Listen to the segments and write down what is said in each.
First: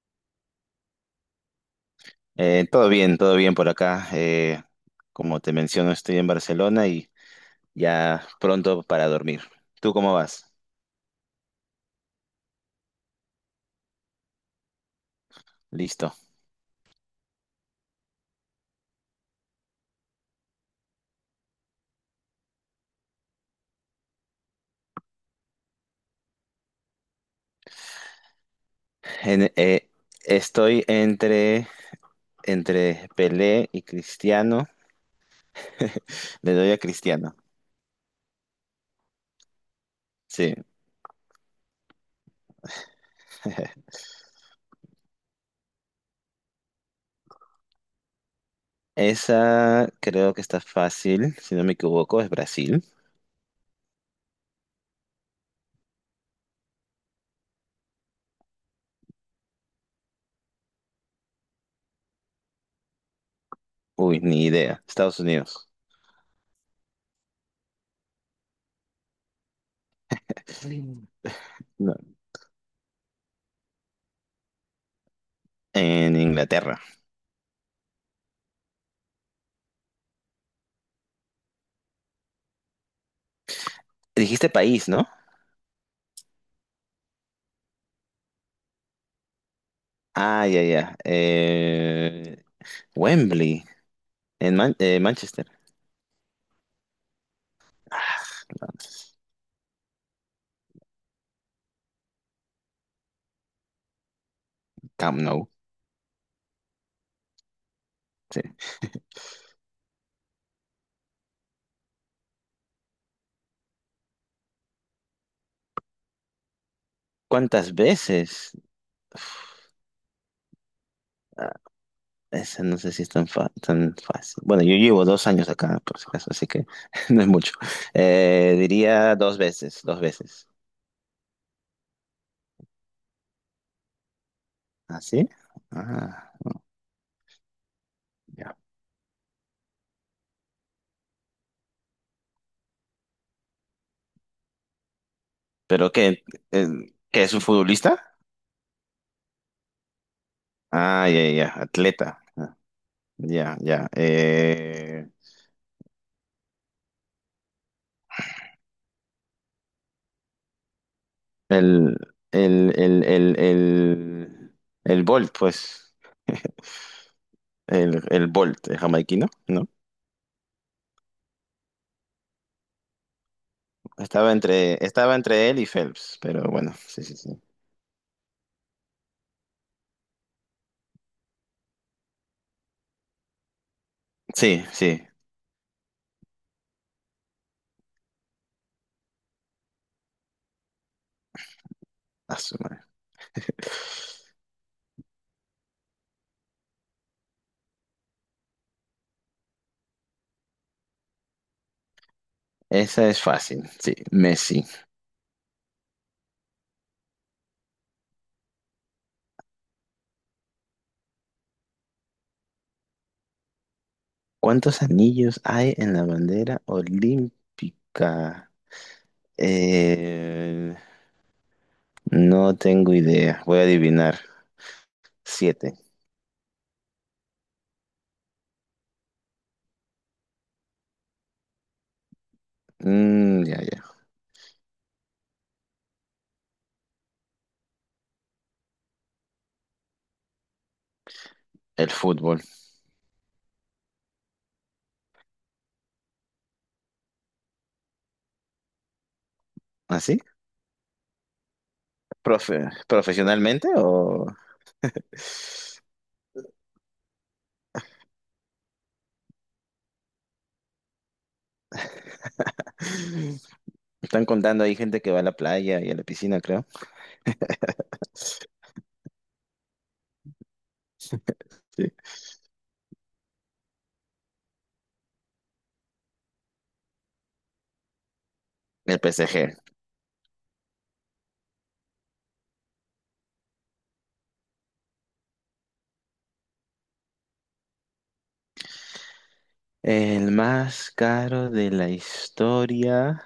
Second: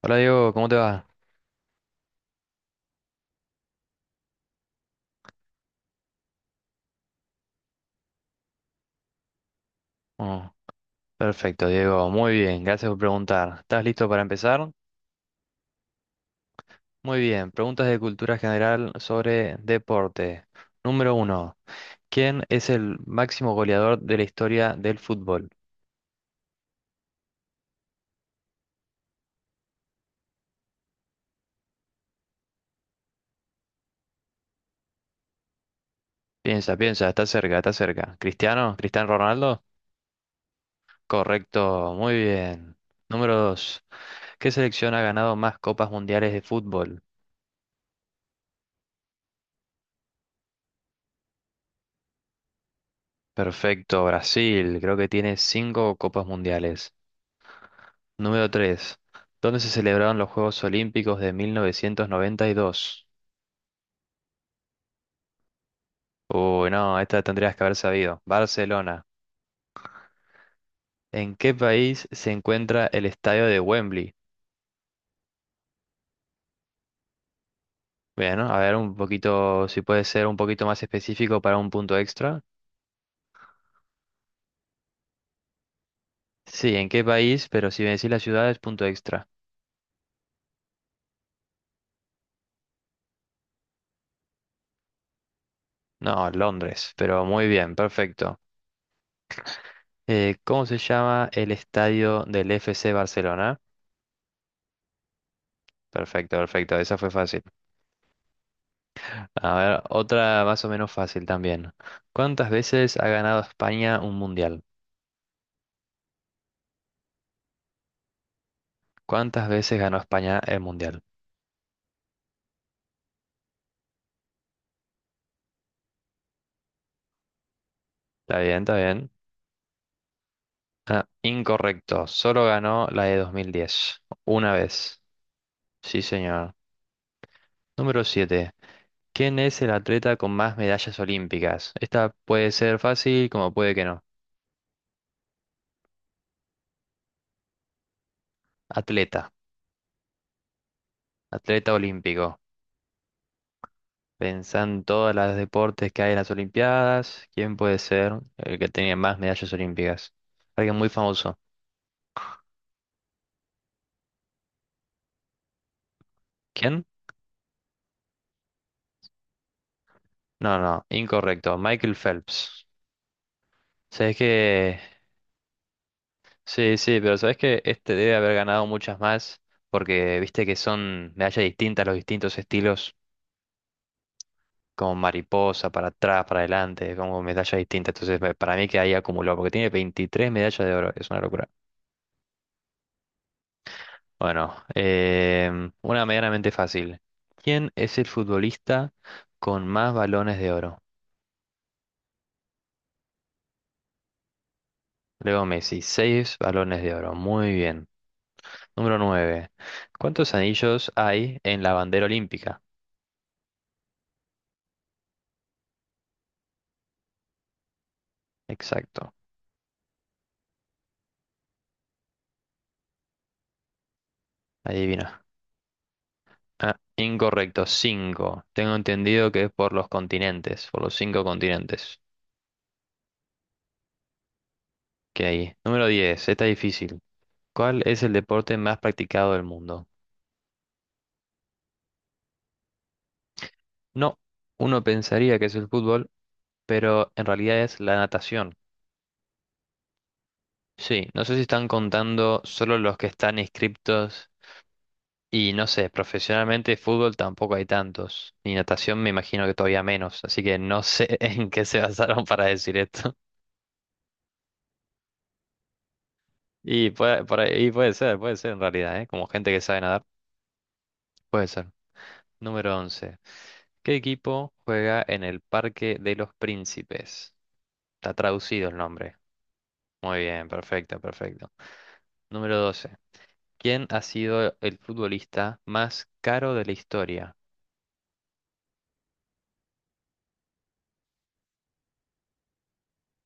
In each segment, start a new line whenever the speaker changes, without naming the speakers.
Hola Diego, ¿cómo te va?
Todo bien, todo bien por acá. Como te menciono, estoy en Barcelona y ya pronto para dormir. ¿Tú cómo
Oh,
vas?
perfecto, Diego, muy bien, gracias por preguntar. ¿Estás listo para empezar?
Listo.
Muy bien, preguntas de cultura general sobre deporte. Número uno, ¿quién es el máximo goleador de la historia del fútbol?
En- eh, estoy entre Pelé y Cristiano. Le doy
Piensa,
a
piensa, está
Cristiano.
cerca, está cerca. ¿Cristiano? ¿Cristiano Ronaldo?
Sí.
Correcto, muy bien. Número dos, ¿qué selección ha ganado más copas mundiales de fútbol?
Esa creo que está fácil, si no me equivoco, es Brasil.
Perfecto, Brasil, creo que tiene cinco copas mundiales. Número 3. ¿Dónde se celebraron los Juegos Olímpicos de 1992?
Uy, ni idea. Estados Unidos.
Uy, no, esta tendrías que haber sabido. Barcelona. ¿En qué
No.
país se encuentra el estadio de Wembley?
En Inglaterra.
Bueno, a ver un poquito, si puede ser un poquito más específico para un punto extra.
Dijiste país, ¿no?
Sí, ¿en qué país? Pero si me decís la ciudad es punto extra.
Ah, ya, ya. Wembley, en Manchester.
No, Londres, pero muy bien, perfecto. ¿Cómo se llama el estadio del FC Barcelona?
Camp Nou,
Perfecto, perfecto, esa fue fácil.
sí.
A ver, otra más o menos fácil también. ¿Cuántas veces ha ganado España un mundial?
¿Cuántas veces?
¿Cuántas veces ganó España el mundial?
Ah, esa no sé si es tan fácil. Bueno, yo llevo 2 años acá, por si acaso, así que no es mucho.
Está
Eh,
bien, está bien.
diría dos veces, dos veces.
Ah, incorrecto. Solo ganó la de 2010. Una vez.
¿Ah, sí?
Sí,
Ah,
señor. Número siete.
ya.
¿Quién es el atleta con más medallas olímpicas? Esta puede ser fácil como puede que no.
¿Pero qué? Eh, ¿qué es un futbolista?
Atleta.
Ah, ya, ya,
Atleta
atleta.
olímpico.
Ah, ya, ya.
Pensá en todos los deportes que hay en las Olimpiadas. ¿Quién puede ser el que tenía más medallas olímpicas? Alguien muy famoso.
El, el, el, el, el, el Bolt, pues.
¿Quién?
El Bolt, el jamaiquino, ¿no?
No, no, incorrecto. Michael Phelps. Sabes
Estaba
que.
entre, estaba entre él y Phelps, pero bueno,
Sí, sí,
sí,
pero
sí,
sabes
sí.
que este debe haber ganado muchas más. Porque viste que son medallas distintas, los distintos estilos.
Sí,
Como
sí.
mariposa, para atrás, para adelante, como medallas distintas. Entonces, para mí que ahí acumuló. Porque tiene 23 medallas de oro. Es una locura.
A su madre.
Bueno, una medianamente fácil. ¿Quién es el futbolista con más balones de oro?
Esa es fácil, sí. Messi.
Leo Messi, seis balones de oro. Muy bien. Número 9. ¿Cuántos anillos hay en la bandera olímpica?
¿Cuántos anillos hay en la bandera olímpica?
Exacto.
Eh, no tengo idea. Voy a adivinar.
Adivina.
Siete.
Ah, incorrecto. 5. Tengo entendido que es por los continentes, por los cinco continentes
Mm, ya, ya.
que hay. Número 10. Está difícil. ¿Cuál es el deporte más practicado del mundo?
El fútbol.
No. Uno pensaría que es el fútbol, pero en realidad es la natación.
¿Así?
Sí, no sé si están contando
¿Profe-
solo los que están
¿Profesionalmente o?
inscriptos. Y no sé, profesionalmente fútbol tampoco hay tantos. Y natación me imagino que todavía menos. Así que no sé en qué se basaron para decir esto.
Están contando ahí gente que va a la playa y a la piscina, creo.
Y puede, y puede ser en realidad, ¿eh? Como gente que sabe nadar, puede ser.
Sí.
Número once. ¿Qué equipo juega en el Parque de los Príncipes? Está traducido el
El
nombre.
PSG.
Muy bien, perfecto, perfecto. Número doce. ¿Quién ha sido el futbolista más caro de la historia?
El más caro de la historia,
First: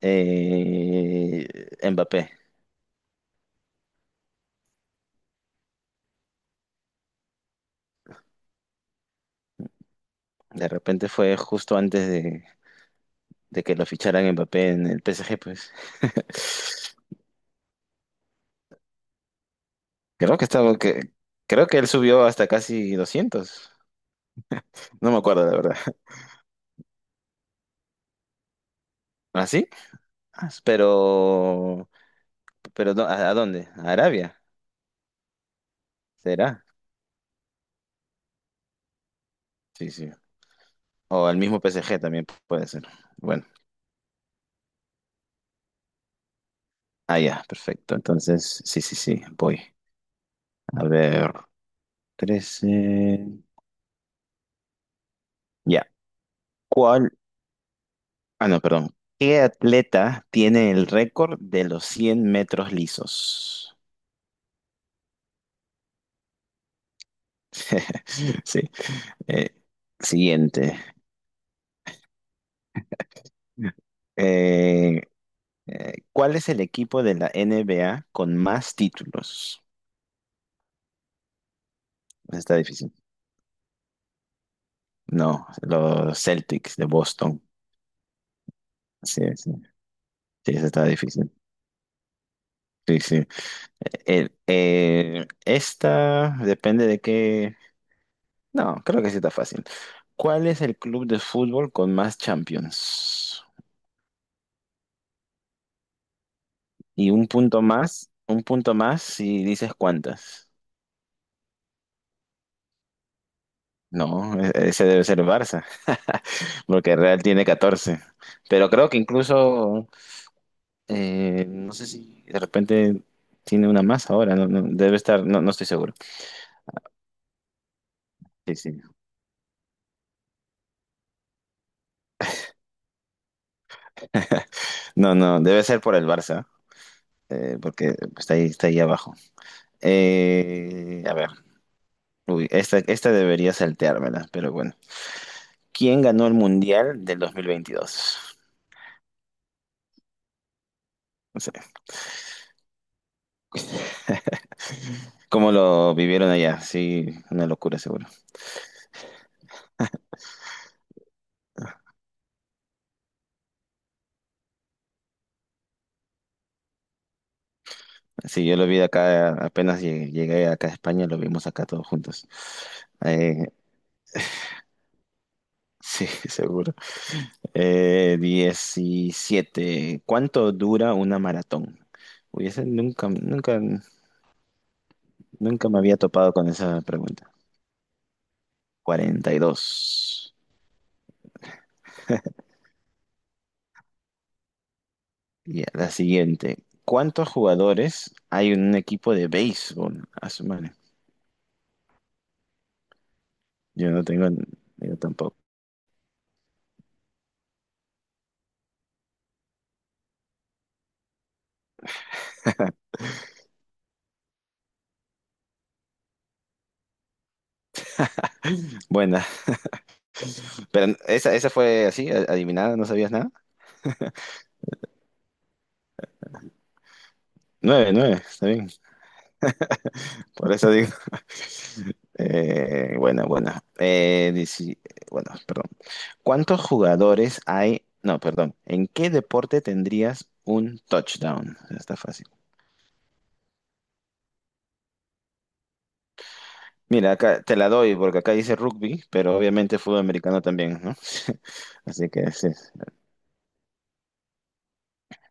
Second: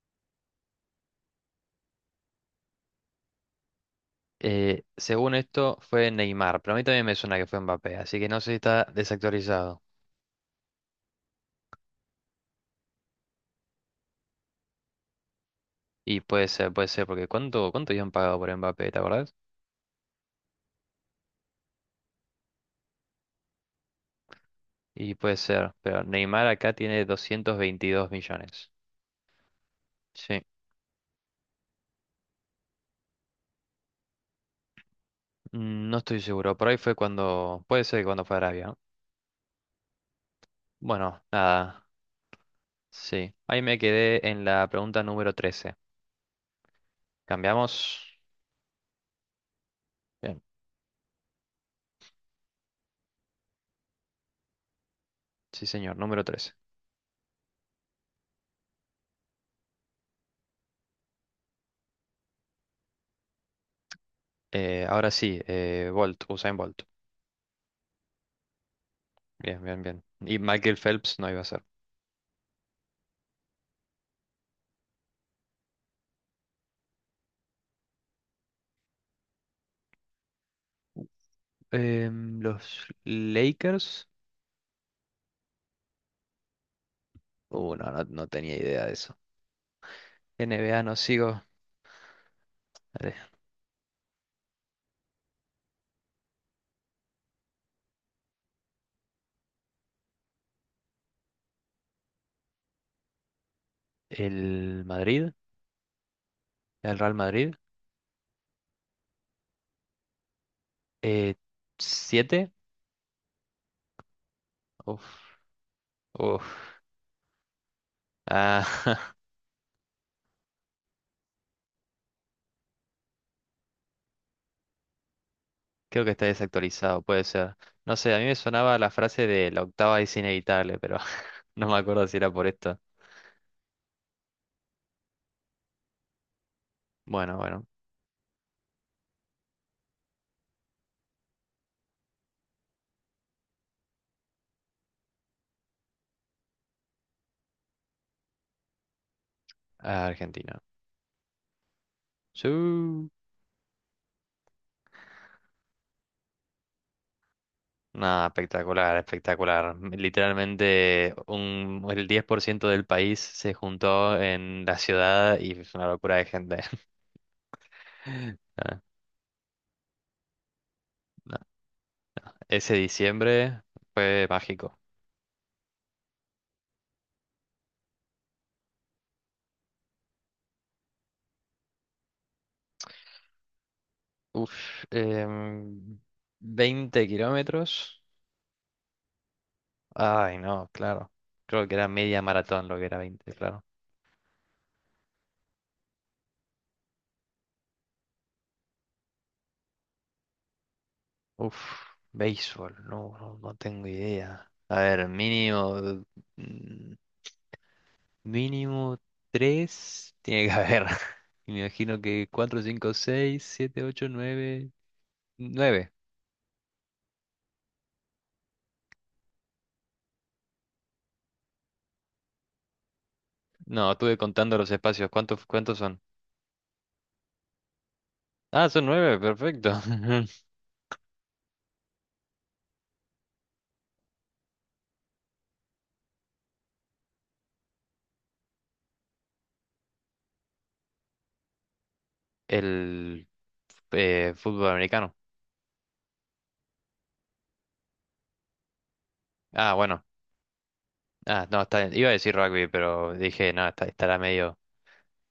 eh, Mbappé.
Según esto, fue Neymar, pero a mí también me suena que fue Mbappé, así que no sé si está desactualizado.
De repente fue justo antes de que lo ficharan Mbappé en el PSG, pues.
Y puede ser, porque ¿cuánto, cuánto habían pagado por Mbappé, te acordás?
Creo que estaba, que, creo que él subió hasta casi 200. No
Y
me
puede
acuerdo, la
ser,
verdad.
pero Neymar acá tiene 222 millones.
¿Ah, sí?
Sí.
Ah, pero no, ¿a dónde? ¿A Arabia?
Mm, no estoy seguro,
¿Será?
por ahí fue cuando, puede ser que cuando fue a Arabia, ¿no?
Sí, sí.
Bueno,
O al mismo
nada,
PSG también puede ser.
sí.
Bueno,
Ahí me quedé en la pregunta número 13.
ah, ya, perfecto.
¿Cambiamos?
Entonces, sí, sí, sí, voy.
Bien,
A ver. 13.
sí
Ya.
señor, número 13.
¿Cuál? Ah, no, perdón. ¿Qué atleta tiene el récord de los 100 metros lisos?
Ahora sí, Bolt, Usain Bolt.
Sí. Eh,
Bien, bien, bien. Y Michael
siguiente.
Phelps no iba a ser.
Eh, ¿cuál es el equipo de la NBA con más títulos? Esa está
Los
difícil.
Lakers.
No, los Celtics de Boston.
No, no, no tenía idea de eso.
Sí, sí. Sí, esa
NBA
está
no
difícil.
sigo.
Sí,
Eh,
sí. Esta depende de qué. No, creo que sí está fácil. ¿Cuál es el club de fútbol con más Champions?
El Madrid, el
Y
Real Madrid.
un punto más si dices cuántas.
Eh, ¿Siete?
No, ese debe ser el
Uf,
Barça,
uf.
porque Real tiene 14. Pero creo que
Ah,
incluso, no sé si de repente tiene una más ahora, no, no, debe estar, no, no estoy seguro.
creo que está desactualizado, puede ser. No sé, a mí me
Sí, sí.
sonaba la frase de la octava es inevitable, pero no me acuerdo si era por esto.
No, no, debe ser por el Barça,
Bueno, bueno.
porque está ahí abajo. A ver, uy, esta debería salteármela, pero bueno. ¿Quién ganó el Mundial del 2022?
Argentina.
No sé,
Sí.
¿cómo lo vivieron allá? Sí, una locura seguro.
Nada, espectacular, espectacular. Literalmente un, el 10 por ciento del país se juntó en la ciudad y es una locura de gente.
Sí, yo lo vi
Ah,
de acá, apenas llegué acá a España, lo
no.
vimos acá todos juntos.
Ese
Eh,
diciembre fue mágico.
sí, seguro. 17. ¿Cuánto dura una maratón? Uy, ese nunca, nunca,
Uf,
nunca me había
em,
topado con esa
20
pregunta.
kilómetros.
42.
Ay, no, claro. Creo que era media maratón lo que era 20, claro.
Y la siguiente. ¿Cuántos jugadores hay en un equipo de béisbol? A su madre.
Uf, béisbol, no, no, no tengo
Yo no tengo,
idea. A
yo
ver,
tampoco.
mínimo. Mínimo tres tiene que haber. Y me imagino que cuatro, cinco, seis, siete, ocho, nueve, nueve.
Buena. Pero esa fue así, adivinada, no sabías nada.
No, estuve contando los espacios. ¿Cuántos, cuántos son?
Nueve, nueve, está bien.
Ah, son nueve, perfecto.
Por eso digo. Buena, bueno. Eh, dieci- bueno, perdón. ¿Cuántos jugadores hay? No, perdón. ¿En qué deporte tendrías un touchdown? Está fácil.
El fútbol americano.
Mira, acá te la doy porque acá dice rugby, pero
Ah,
obviamente fútbol
bueno.
americano también, ¿no?
Ah, no, está bien.
Así
Iba a
que
decir
sí.
rugby, pero dije, no, estará medio,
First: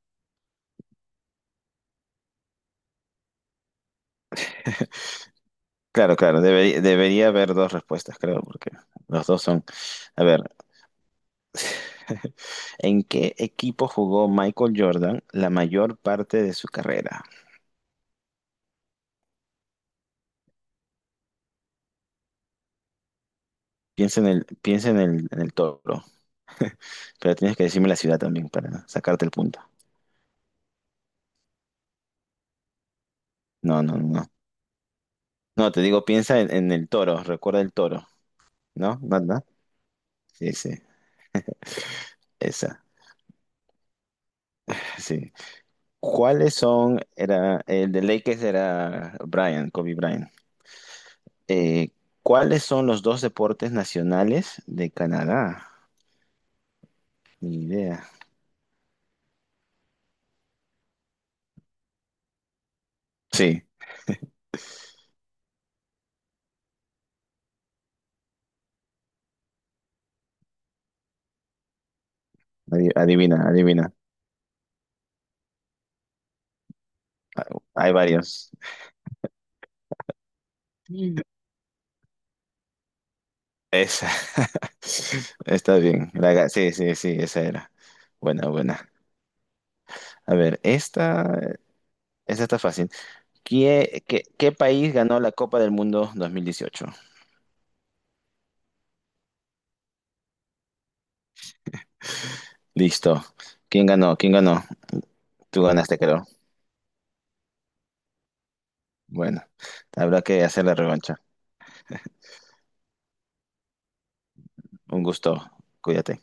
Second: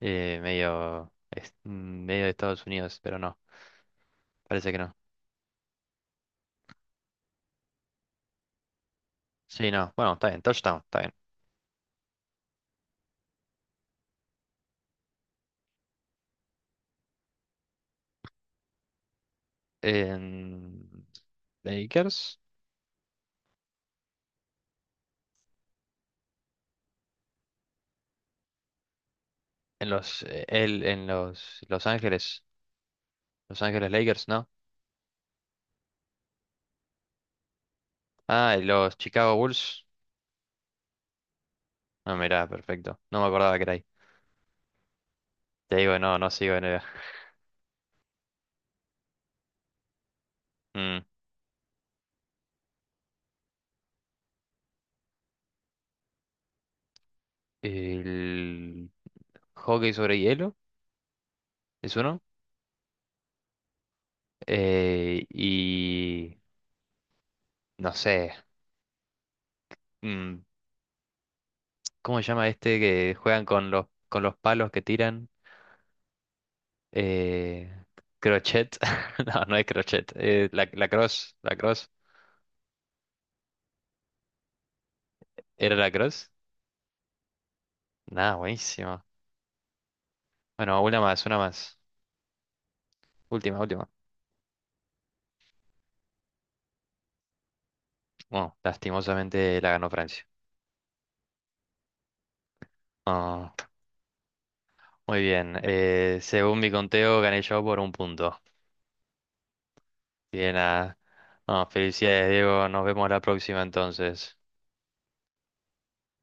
medio, medio de Estados Unidos, pero no, parece que no.
Claro, claro, debería haber dos respuestas, creo, porque los dos son.
Sí, no, bueno,
A
está
ver.
bien, touchdown, está bien.
¿En qué equipo jugó Michael Jordan la mayor parte de su carrera?
En- Lakers.
Piensa en el toro. Pero tienes que decirme la ciudad también para sacarte el punto.
En los, en los Los Ángeles, Los
No,
Ángeles
no, no.
Lakers,
No,
¿no?
no, te digo, piensa en el toro. Recuerda el toro.
Ah, y los
¿No? ¿No,
Chicago
no?
Bulls.
Sí, sí.
No, mirá,
Esa.
perfecto. No me acordaba que era ahí.
Sí.
Te digo, no, no
¿Cuáles
sigo en el...
son? Era, el de Lakers era Brian, Kobe Bryant.
Mm.
Eh, ¿cuáles son los dos deportes nacionales de Canadá? Ni idea.
El hockey sobre hielo es uno.
Sí.
Y no sé. mm, ¿Cómo se llama este que
Adivina,
juegan con
adivina.
los palos que tiran? Eh,
Hay varios.
crochet. No, no es crochet. La
Mm.
cross. La cross.
Esa.
¿Era
Está
la
bien.
cross?
Sí, sí, sí, esa era.
Nada,
Buena, buena.
buenísimo.
A ver,
Bueno, una más, una
esta,
más.
esta está fácil.
Última, última.
¿Qué país ganó la Copa del Mundo 2018?
Bueno, lastimosamente la ganó Francia.
Listo.
Ah,
¿Quién ganó? ¿Quién ganó?
muy bien.
Tú ganaste, creo.
Según mi conteo, gané yo por un punto.
Bueno, habrá que
Bien,
hacer la
nada.
revancha.
Ah, felicidades, Diego. Nos vemos la próxima entonces.
Un gusto. Cuídate.